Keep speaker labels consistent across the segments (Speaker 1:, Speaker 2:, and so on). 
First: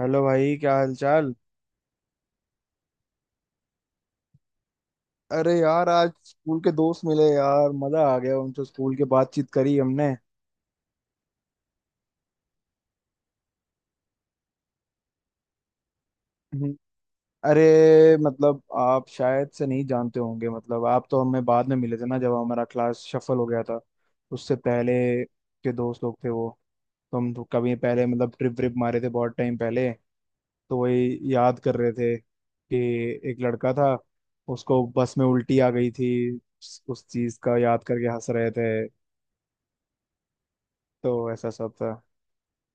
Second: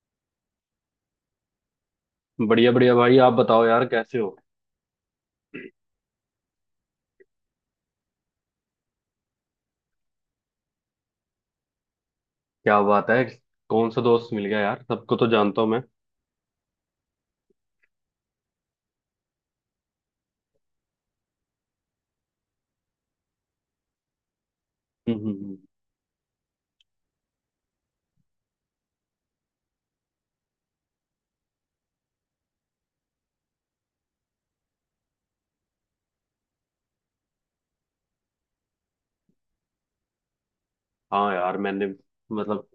Speaker 1: Hello भाई, क्या हाल चाल।
Speaker 2: बढ़िया बढ़िया भाई, आप बताओ यार कैसे हो।
Speaker 1: अरे यार, आज स्कूल के दोस्त मिले यार, मजा आ गया। उनसे स्कूल के बातचीत करी हमने।
Speaker 2: क्या बात है? कौन सा दोस्त मिल गया यार, सबको तो जानता हूँ मैं।
Speaker 1: हम्म। अरे मतलब आप शायद से नहीं जानते होंगे, मतलब आप तो हमें बाद में मिले थे ना, जब हमारा क्लास शफल हो गया था। उससे पहले
Speaker 2: हम्म हम्म, हम्म।
Speaker 1: के दोस्त लोग थे वो। तो हम तो कभी पहले मतलब ट्रिप व्रिप मारे थे, बहुत टाइम पहले। तो वही याद कर रहे थे कि एक लड़का था, उसको बस में उल्टी आ गई थी। उस चीज का याद करके हंस रहे थे। तो
Speaker 2: हाँ
Speaker 1: ऐसा
Speaker 2: यार,
Speaker 1: सब
Speaker 2: मैंने
Speaker 1: था।
Speaker 2: मतलब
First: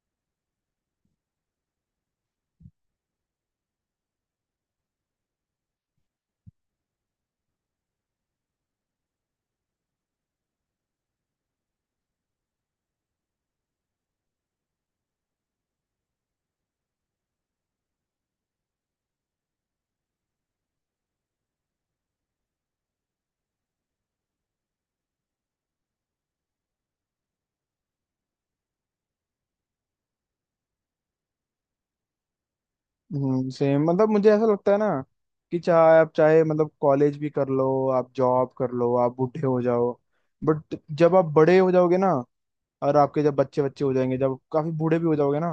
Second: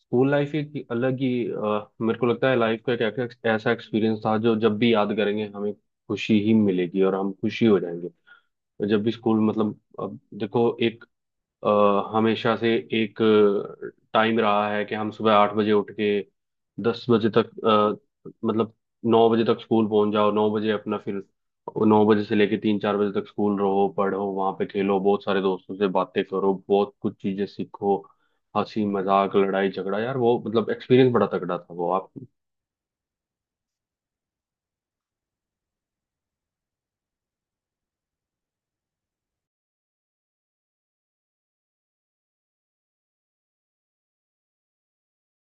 Speaker 2: स्कूल लाइफ एक अलग ही मेरे को लगता है लाइफ का एक एक- ऐसा एक्सपीरियंस था जो जब भी याद करेंगे, हमें खुशी ही मिलेगी और हम खुशी हो जाएंगे। और जब भी स्कूल, मतलब, अब देखो, अ, हमेशा से एक टाइम रहा है कि हम सुबह 8 बजे उठ के 10 बजे तक मतलब 9 बजे तक स्कूल पहुंच जाओ, 9 बजे अपना, फिर 9 बजे से लेके 3 4 बजे तक स्कूल रहो, पढ़ो, वहां पे खेलो, बहुत सारे दोस्तों से बातें करो, बहुत कुछ चीजें सीखो, हंसी मजाक, लड़ाई झगड़ा यार। वो मतलब एक्सपीरियंस बड़ा तगड़ा था वो आप।
Speaker 1: हम्म, सेम। मतलब मुझे ऐसा लगता है ना कि चाहे आप, चाहे मतलब कॉलेज भी कर लो, आप जॉब कर लो, आप बूढ़े हो जाओ। बट जब आप बड़े हो जाओगे ना, और आपके जब बच्चे बच्चे हो जाएंगे, जब काफी बूढ़े भी हो जाओगे ना,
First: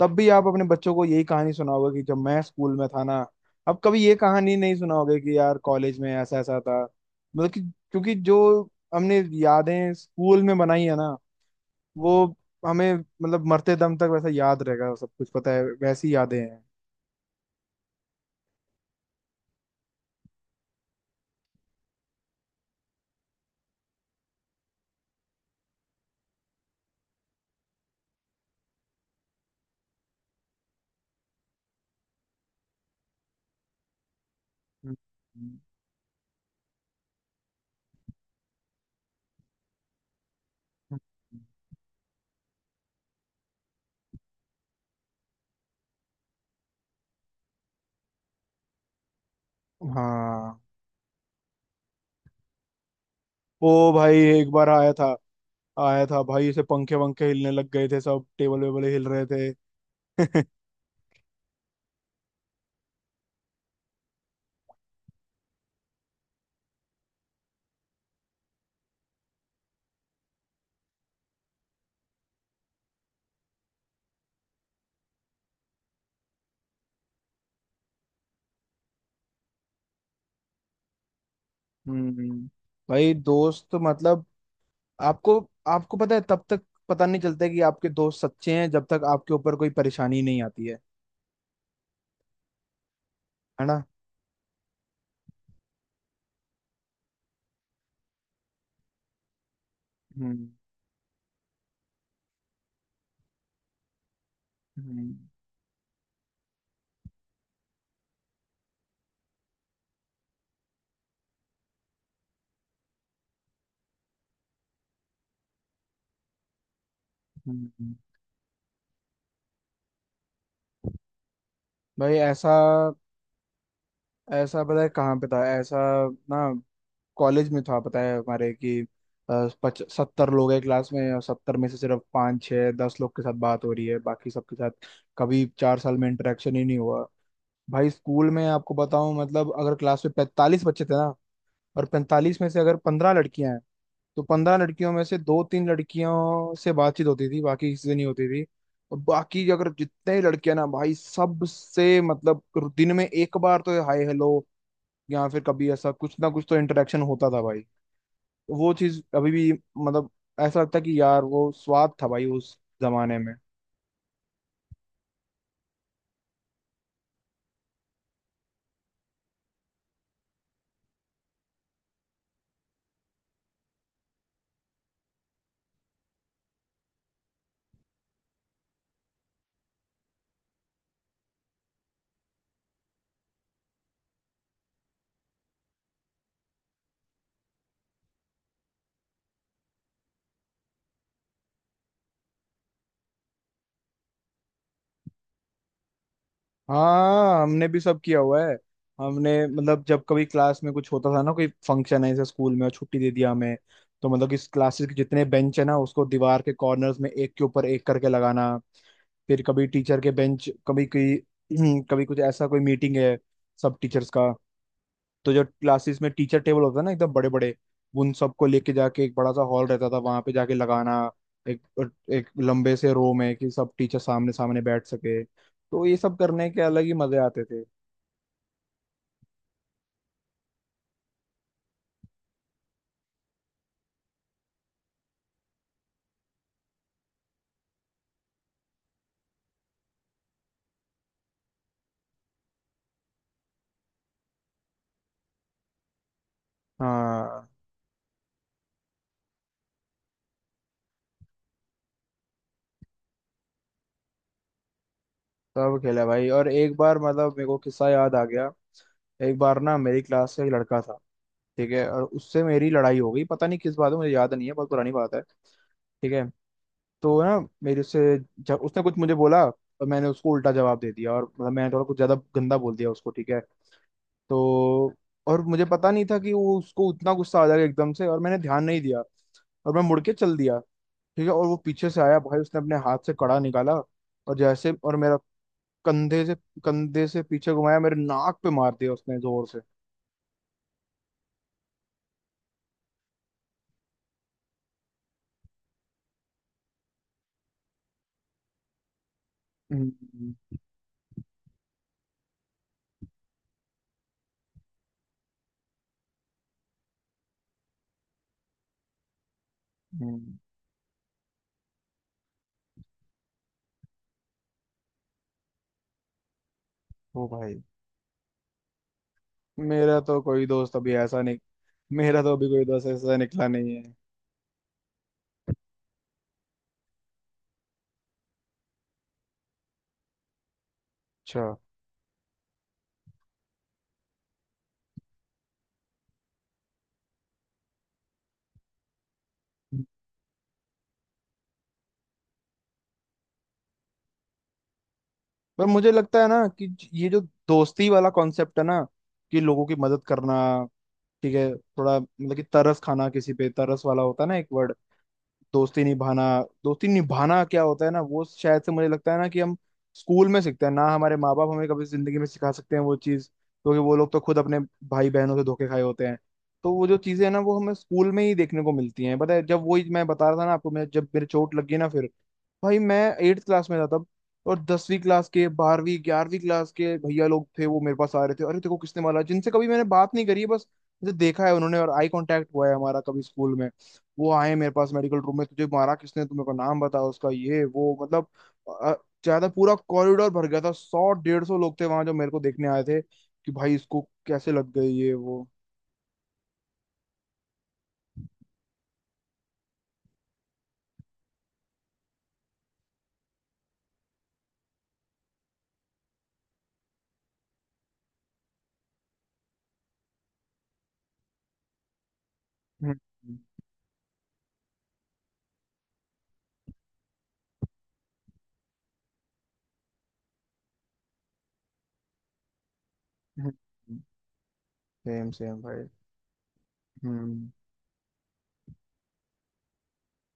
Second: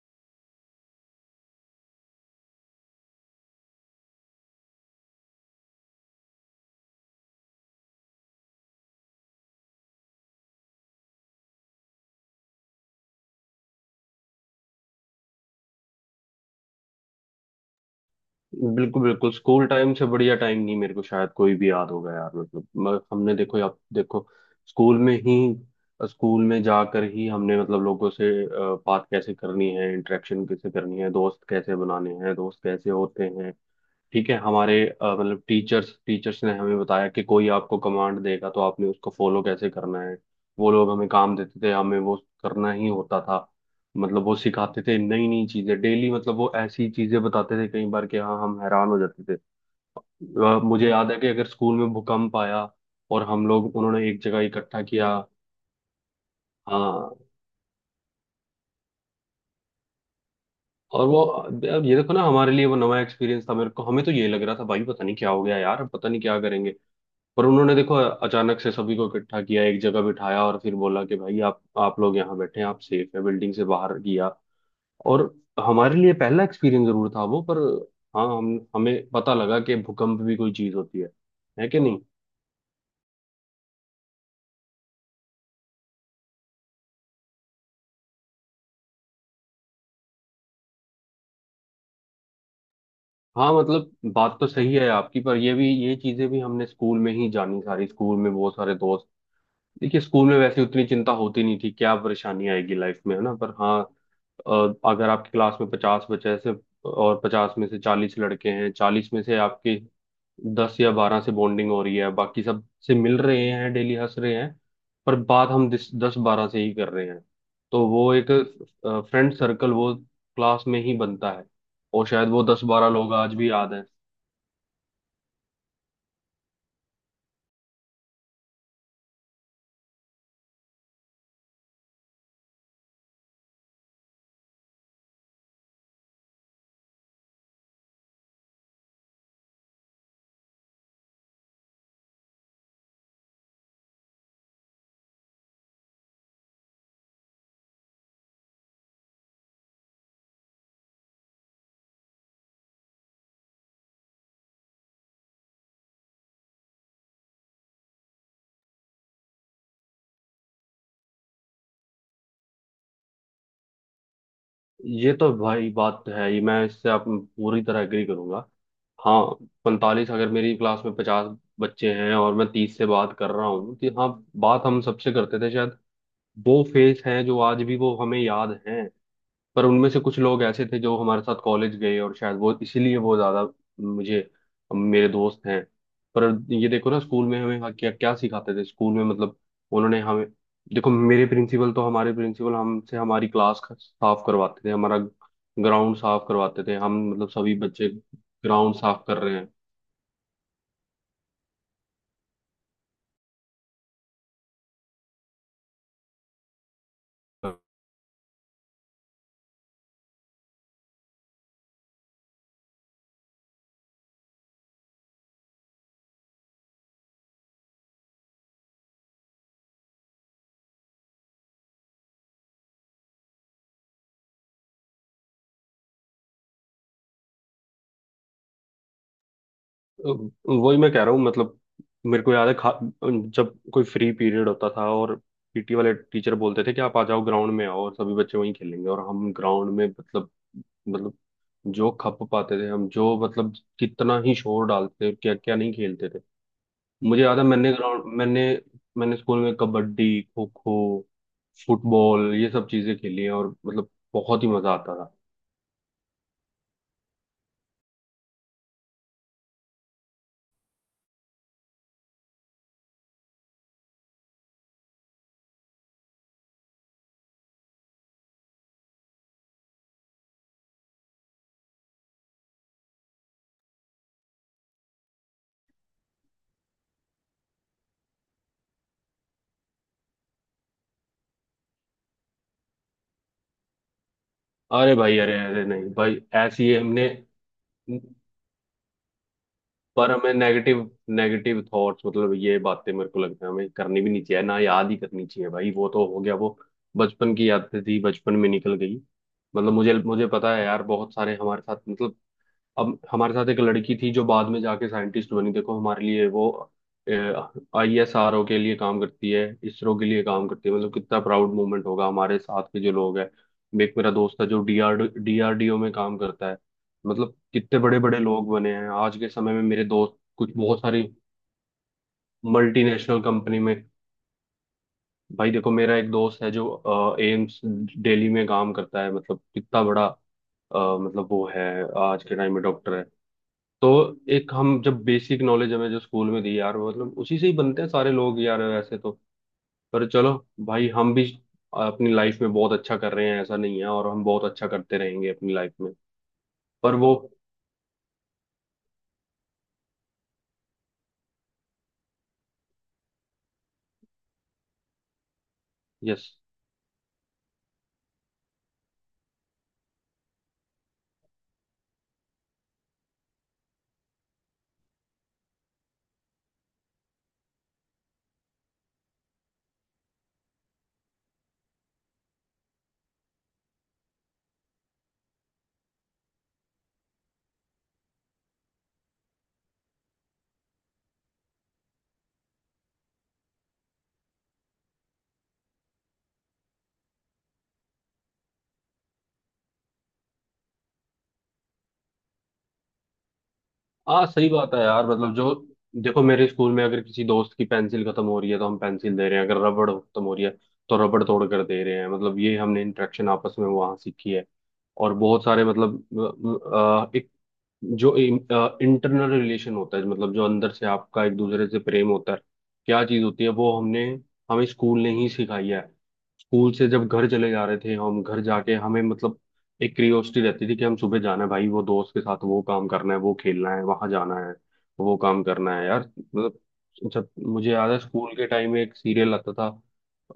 Speaker 1: तब भी आप अपने बच्चों को यही कहानी सुनाओगे कि जब मैं स्कूल में था ना। अब कभी ये कहानी नहीं सुनाओगे कि यार कॉलेज में ऐसा ऐसा था। मतलब कि क्योंकि जो हमने यादें स्कूल में बनाई है ना, वो हमें मतलब मरते दम तक वैसा याद रहेगा सब कुछ। पता है, वैसी यादें हैं।
Speaker 2: बिल्कुल बिल्कुल, स्कूल टाइम से बढ़िया टाइम नहीं, मेरे को शायद कोई भी याद होगा यार। मतलब हमने, देखो आप, देखो स्कूल में ही, स्कूल में जाकर ही हमने मतलब लोगों से बात कैसे करनी है, इंटरेक्शन कैसे करनी है, दोस्त कैसे बनाने हैं, दोस्त कैसे होते हैं, ठीक है। हमारे मतलब
Speaker 1: हम्म।
Speaker 2: टीचर्स टीचर्स ने हमें बताया कि कोई आपको कमांड देगा तो आपने उसको फॉलो कैसे करना है। वो लोग हमें काम देते थे, हमें वो करना ही होता था। मतलब वो सिखाते थे नई नई चीजें डेली। मतलब वो ऐसी चीजें बताते थे कई बार कि हाँ, हम हैरान हो जाते थे।
Speaker 1: हाँ,
Speaker 2: मुझे याद है कि अगर स्कूल में भूकंप आया और हम लोग,
Speaker 1: वो
Speaker 2: उन्होंने
Speaker 1: भाई
Speaker 2: एक जगह
Speaker 1: एक बार
Speaker 2: इकट्ठा
Speaker 1: आया था।
Speaker 2: किया।
Speaker 1: आया था भाई, इसे पंखे
Speaker 2: हाँ।
Speaker 1: वंखे हिलने लग गए थे, सब टेबल वेबल हिल रहे थे।
Speaker 2: और वो, अब ये देखो ना, हमारे लिए वो नया एक्सपीरियंस था, मेरे को हमें तो ये लग रहा था भाई पता नहीं क्या हो गया यार, पता नहीं क्या करेंगे। पर उन्होंने देखो अचानक से सभी को इकट्ठा किया, एक जगह बिठाया और फिर बोला कि भाई आप लोग यहाँ बैठे हैं, आप सेफ है, बिल्डिंग से बाहर किया। और हमारे लिए पहला एक्सपीरियंस जरूर था वो, पर हाँ हम, हमें पता लगा कि भूकंप भी कोई चीज होती है कि नहीं?
Speaker 1: हम्म भाई, दोस्त मतलब आपको आपको पता है, तब तक पता नहीं चलता कि आपके दोस्त सच्चे हैं जब तक आपके ऊपर कोई परेशानी नहीं आती है।
Speaker 2: हाँ
Speaker 1: है ना।
Speaker 2: मतलब बात तो सही है आपकी, पर ये भी, ये चीजें भी हमने स्कूल में ही जानी सारी। स्कूल में बहुत सारे दोस्त, देखिए स्कूल में
Speaker 1: हम्म
Speaker 2: वैसे उतनी चिंता होती नहीं थी, क्या परेशानी आएगी लाइफ में, है ना? पर हाँ, अगर
Speaker 1: हम्म
Speaker 2: आपकी क्लास में 50 बच्चे से, और 50 में से 40 लड़के हैं, 40 में से आपके 10 या 12 से बॉन्डिंग हो रही है, बाकी सब से मिल रहे हैं डेली, हंस रहे हैं, पर बात हम दस दस बारह से ही कर रहे हैं। तो
Speaker 1: हम्म।
Speaker 2: वो एक फ्रेंड सर्कल वो क्लास में ही बनता है, और
Speaker 1: भाई
Speaker 2: शायद वो
Speaker 1: ऐसा,
Speaker 2: 10 12 लोग आज भी याद हैं।
Speaker 1: ऐसा पता है कहाँ पे था ऐसा ना, कॉलेज में था पता है हमारे कि पच 70 लोग हैं क्लास में, और 70 में से सिर्फ पाँच छः 10 लोग के साथ बात हो रही है, बाकी सबके साथ कभी 4 साल में इंटरेक्शन ही नहीं हुआ। भाई स्कूल में आपको बताऊं, मतलब अगर क्लास में 45 बच्चे थे ना, और 45 में से अगर 15 लड़कियां हैं, तो 15 लड़कियों में से दो तीन लड़कियों से बातचीत होती थी, बाकी किसी से नहीं होती थी। और बाकी अगर जितने ही लड़कियां ना भाई, सबसे मतलब दिन में एक बार तो हाय हेलो, या फिर कभी ऐसा कुछ ना कुछ तो इंटरेक्शन होता था भाई। वो चीज अभी भी मतलब ऐसा लगता है कि यार, वो स्वाद था भाई उस जमाने में।
Speaker 2: ये तो भाई बात तो है, ये मैं, इससे आप पूरी तरह एग्री करूंगा। हाँ, 45, अगर मेरी क्लास में 50 बच्चे हैं और मैं 30 से बात कर रहा हूँ तो हाँ, बात हम सबसे करते थे शायद। वो फेस हैं जो आज भी वो हमें याद हैं। पर उनमें से कुछ लोग ऐसे थे जो हमारे साथ कॉलेज गए, और शायद वो इसीलिए वो ज्यादा मुझे मेरे दोस्त हैं। पर ये देखो ना स्कूल में हमें क्या क्या सिखाते थे, स्कूल में मतलब उन्होंने हमें देखो, मेरे प्रिंसिपल तो हमारे प्रिंसिपल हमसे हमारी क्लास साफ करवाते थे, हमारा ग्राउंड साफ करवाते थे, हम मतलब
Speaker 1: हाँ,
Speaker 2: सभी
Speaker 1: हमने भी
Speaker 2: बच्चे
Speaker 1: सब किया हुआ है।
Speaker 2: ग्राउंड साफ कर
Speaker 1: हमने
Speaker 2: रहे हैं।
Speaker 1: मतलब जब कभी क्लास में कुछ होता था ना, कोई फंक्शन है जैसे स्कूल में और छुट्टी दे दिया हमें, तो मतलब इस क्लासेस के जितने बेंच है ना, उसको दीवार के कॉर्नर्स में एक के ऊपर एक करके लगाना। फिर कभी टीचर के बेंच, कभी कोई कभी कुछ ऐसा, कोई मीटिंग है सब टीचर्स का, तो जो क्लासेस में टीचर टेबल होता है ना, एकदम बड़े बड़े, उन सबको लेके जाके एक बड़ा सा हॉल रहता था, वहां पे जाके लगाना एक एक लंबे से रो में कि सब टीचर सामने सामने बैठ सके, तो ये सब करने के अलग ही मजे आते थे।
Speaker 2: वही मैं कह रहा हूँ, मतलब मेरे को याद है खा जब कोई फ्री पीरियड होता था और पीटी वाले टीचर बोलते थे कि आप आ जाओ ग्राउंड में, आओ, और सभी बच्चे वहीं खेलेंगे, और हम ग्राउंड में मतलब, मतलब जो खप पाते थे हम, जो मतलब कितना ही शोर डालते थे, क्या क्या नहीं खेलते थे। मुझे याद है
Speaker 1: हाँ,
Speaker 2: मैंने ग्राउंड मैंने मैंने स्कूल में कबड्डी, खो खो, फुटबॉल, ये सब चीजें खेली हैं, और मतलब बहुत ही मजा आता था।
Speaker 1: सब खेला भाई, और एक बार मतलब मेरे को किस्सा याद आ गया। एक बार ना मेरी क्लास से एक लड़का था, ठीक है, और उससे मेरी लड़ाई हो गई, पता नहीं किस बात में, मुझे याद नहीं है, बहुत पुरानी बात है, ठीक है। तो ना, मेरे से जब उसने कुछ मुझे बोला, और मैंने उसको उल्टा जवाब दे दिया, और मतलब मैंने थोड़ा कुछ ज्यादा गंदा बोल दिया उसको, ठीक है। तो और मुझे पता नहीं था कि वो उसको उतना गुस्सा आ जाएगा एकदम से, और मैंने ध्यान नहीं दिया, और मैं मुड़ के चल दिया, ठीक है। और वो पीछे से आया भाई, उसने अपने हाथ से कड़ा निकाला, और जैसे
Speaker 2: अरे
Speaker 1: और मेरा
Speaker 2: भाई अरे अरे, नहीं भाई
Speaker 1: कंधे से
Speaker 2: ऐसी
Speaker 1: कंधे
Speaker 2: हमने,
Speaker 1: से पीछे घुमाया, मेरे नाक पे मार दिया उसने जोर से।
Speaker 2: पर हमें नेगेटिव नेगेटिव थॉट्स, मतलब ये बातें मेरे को लगता है हमें करनी भी नहीं चाहिए ना, याद ही करनी चाहिए भाई। वो तो हो गया, वो बचपन की यादें थी, बचपन में निकल गई। मतलब मुझे मुझे
Speaker 1: हम्म
Speaker 2: पता है यार, बहुत सारे हमारे साथ मतलब, अब हमारे साथ एक लड़की थी जो बाद में जाके साइंटिस्ट बनी, देखो हमारे लिए वो आईएसआरओ के लिए काम करती है, इसरो के लिए
Speaker 1: हम्म,
Speaker 2: काम करती है, मतलब कितना प्राउड मोमेंट होगा। हमारे साथ के जो लोग हैं, एक मेरा दोस्त है जो डीआरडीओ में काम करता है,
Speaker 1: ओ
Speaker 2: मतलब
Speaker 1: भाई,
Speaker 2: कितने बड़े बड़े लोग बने हैं आज के समय में मेरे
Speaker 1: मेरा
Speaker 2: दोस्त,
Speaker 1: तो कोई
Speaker 2: कुछ
Speaker 1: दोस्त
Speaker 2: बहुत
Speaker 1: अभी
Speaker 2: सारी
Speaker 1: ऐसा नहीं। मेरा तो अभी कोई दोस्त ऐसा
Speaker 2: मल्टीनेशनल
Speaker 1: निकला
Speaker 2: कंपनी
Speaker 1: नहीं
Speaker 2: में।
Speaker 1: है।
Speaker 2: भाई देखो, मेरा एक दोस्त है जो एम्स दिल्ली में काम करता है, मतलब कितना बड़ा मतलब
Speaker 1: अच्छा।
Speaker 2: वो है आज के टाइम में, डॉक्टर है। तो एक हम जब बेसिक नॉलेज हमें जो स्कूल में दी यार, वो मतलब उसी से ही बनते हैं सारे लोग यार, वैसे तो। पर चलो भाई, हम भी अपनी लाइफ में बहुत अच्छा कर रहे हैं, ऐसा नहीं है, और हम बहुत अच्छा करते रहेंगे अपनी
Speaker 1: पर
Speaker 2: लाइफ
Speaker 1: मुझे
Speaker 2: में।
Speaker 1: लगता है ना कि
Speaker 2: पर
Speaker 1: ये
Speaker 2: वो,
Speaker 1: जो दोस्ती वाला कॉन्सेप्ट है ना, कि लोगों की मदद करना, ठीक है, थोड़ा मतलब कि तरस खाना, किसी पे तरस वाला होता है ना, एक वर्ड दोस्ती निभाना।
Speaker 2: यस,
Speaker 1: दोस्ती निभाना क्या होता है ना, वो शायद से मुझे लगता है ना कि हम स्कूल में सीखते हैं ना। हमारे माँ बाप हमें कभी जिंदगी में सिखा सकते हैं वो चीज़, क्योंकि वो लोग तो खुद अपने भाई बहनों से धोखे खाए होते हैं। तो वो जो चीज़ें हैं ना, वो हमें स्कूल में ही देखने को मिलती हैं, पता है। जब वही मैं बता रहा था ना आपको, मैं जब मेरे चोट लगी ना, फिर भाई मैं एट्थ क्लास में था तब, और 10वीं क्लास के, 12वीं 11वीं क्लास के भैया लोग थे, वो मेरे पास आ रहे थे, अरे तेरे को किसने मारा, जिनसे कभी मैंने बात नहीं करी है, बस मुझे देखा है उन्होंने और आई कांटेक्ट हुआ है हमारा कभी स्कूल में। वो आए मेरे पास मेडिकल रूम में, तुझे मारा किसने, तुम्हें को नाम बताया उसका, ये वो मतलब अ, ज्यादा पूरा कॉरिडोर भर गया था, 100 150 लोग थे वहां जो मेरे को देखने आए थे कि भाई इसको
Speaker 2: हाँ सही
Speaker 1: कैसे लग
Speaker 2: बात है
Speaker 1: गई,
Speaker 2: यार,
Speaker 1: ये
Speaker 2: मतलब
Speaker 1: वो।
Speaker 2: जो, देखो मेरे स्कूल में अगर किसी दोस्त की पेंसिल खत्म हो रही है तो हम पेंसिल दे रहे हैं, अगर रबड़ खत्म हो रही है तो रबड़ तोड़ कर दे रहे हैं, मतलब ये हमने इंटरेक्शन आपस में वहाँ सीखी है। और बहुत सारे मतलब एक जो इंटरनल रिलेशन होता है, मतलब जो अंदर से आपका एक दूसरे से प्रेम होता है,
Speaker 1: हम्म,
Speaker 2: क्या चीज़ होती है, वो हमने, हमें स्कूल ने ही सिखाई है। स्कूल से जब घर चले जा रहे थे हम, घर जाके हमें मतलब एक क्यूरियोसिटी रहती थी कि हम सुबह जाना है भाई, वो दोस्त के साथ वो काम करना है, वो खेलना है, वहां जाना है, वो
Speaker 1: सेम
Speaker 2: काम
Speaker 1: सेम
Speaker 2: करना
Speaker 1: भाई।
Speaker 2: है यार। मतलब जब,
Speaker 1: हम्म
Speaker 2: मुझे याद है स्कूल के टाइम में एक सीरियल आता था,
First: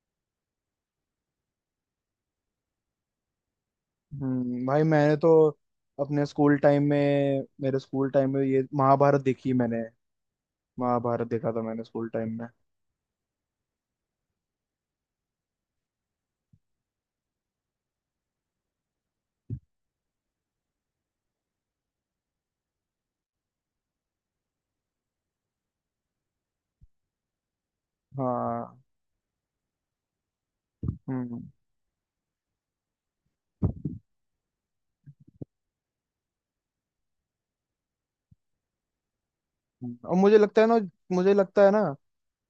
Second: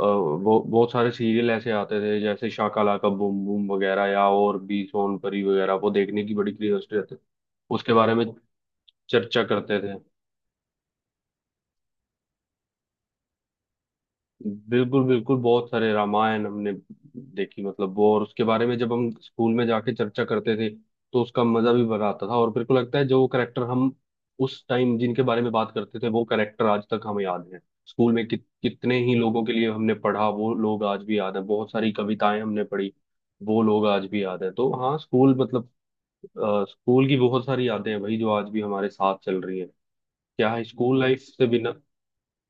Speaker 2: वो बहुत सारे सीरियल ऐसे आते थे, जैसे शाकाला का बूम बूम वगैरह, या और
Speaker 1: हम्म, भाई
Speaker 2: भी
Speaker 1: मैंने
Speaker 2: सोन
Speaker 1: तो
Speaker 2: परी वगैरह, वो देखने
Speaker 1: अपने
Speaker 2: की बड़ी
Speaker 1: स्कूल टाइम
Speaker 2: क्यूरियोसिटी रहती थी,
Speaker 1: में मेरे
Speaker 2: उसके
Speaker 1: स्कूल
Speaker 2: बारे में
Speaker 1: टाइम में ये महाभारत
Speaker 2: चर्चा
Speaker 1: देखी
Speaker 2: करते
Speaker 1: मैंने।
Speaker 2: थे।
Speaker 1: महाभारत देखा था मैंने स्कूल टाइम में।
Speaker 2: बिल्कुल बिल्कुल, बहुत सारे रामायण हमने देखी, मतलब वो, और उसके बारे में जब हम स्कूल में जाके चर्चा करते थे तो उसका मजा भी बड़ा आता था। और मेरे को लगता है जो करेक्टर हम उस टाइम जिनके बारे में बात करते थे, वो करेक्टर आज तक हमें याद है, स्कूल में कि
Speaker 1: हाँ।
Speaker 2: कितने ही लोगों के लिए हमने पढ़ा, वो लोग आज भी याद
Speaker 1: हम्म
Speaker 2: है, बहुत सारी कविताएं हमने पढ़ी, वो लोग आज भी याद है। तो हाँ स्कूल मतलब, स्कूल की बहुत सारी यादें हैं भाई जो आज भी हमारे साथ चल रही हैं।
Speaker 1: और मुझे
Speaker 2: क्या
Speaker 1: लगता
Speaker 2: है
Speaker 1: है ना,
Speaker 2: स्कूल लाइफ
Speaker 1: मुझे
Speaker 2: से
Speaker 1: लगता है
Speaker 2: बिना।
Speaker 1: ना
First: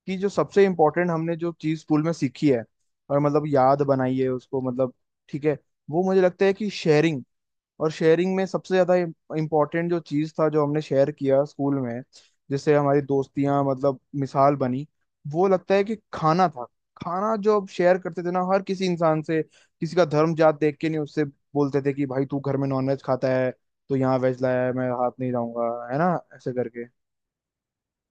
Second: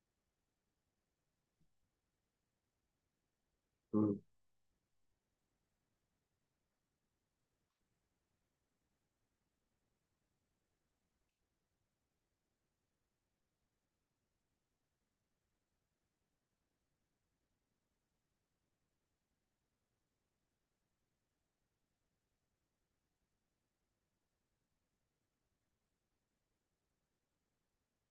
Speaker 1: कि जो सबसे इम्पोर्टेंट हमने जो चीज स्कूल में सीखी है, और मतलब याद
Speaker 2: हम्म।
Speaker 1: बनाई है उसको, मतलब, ठीक है, वो मुझे लगता है कि शेयरिंग। और शेयरिंग में सबसे ज्यादा इम्पोर्टेंट जो चीज था, जो हमने शेयर किया स्कूल में, जिससे हमारी दोस्तियां मतलब मिसाल बनी, वो लगता है कि खाना था। खाना जो अब शेयर करते थे ना हर किसी इंसान से, किसी का धर्म जात देख के नहीं, उससे बोलते थे कि भाई तू घर में नॉनवेज खाता है, तो यहाँ वेज लाया है मैं, हाथ नहीं जाऊंगा, है ना, ऐसे करके।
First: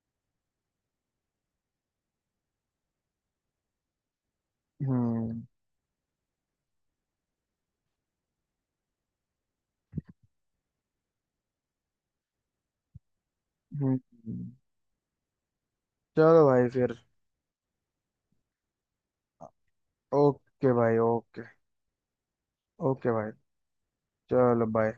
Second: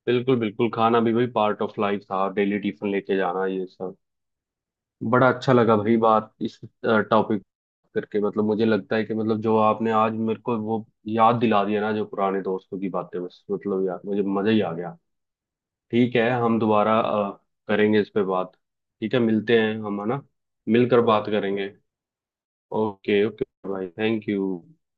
Speaker 2: बिल्कुल बिल्कुल, खाना भी भाई पार्ट ऑफ लाइफ था, डेली टिफिन लेके जाना ये सब। बड़ा
Speaker 1: हम्म
Speaker 2: अच्छा लगा भाई बात इस टॉपिक करके, मतलब मुझे लगता है कि मतलब जो आपने आज मेरे को वो याद दिला दिया ना, जो पुराने दोस्तों की बातें, बस मतलब
Speaker 1: हम्म
Speaker 2: यार, मुझे
Speaker 1: हम्म।
Speaker 2: मजा ही आ गया। ठीक है,
Speaker 1: चलो
Speaker 2: हम
Speaker 1: भाई फिर।
Speaker 2: दोबारा करेंगे इस पे बात। ठीक है, मिलते हैं हम, है ना?
Speaker 1: ओके भाई,
Speaker 2: मिलकर बात
Speaker 1: ओके।
Speaker 2: करेंगे।
Speaker 1: ओके
Speaker 2: ओके
Speaker 1: भाई,
Speaker 2: ओके भाई, थैंक यू।
Speaker 1: चलो बाय।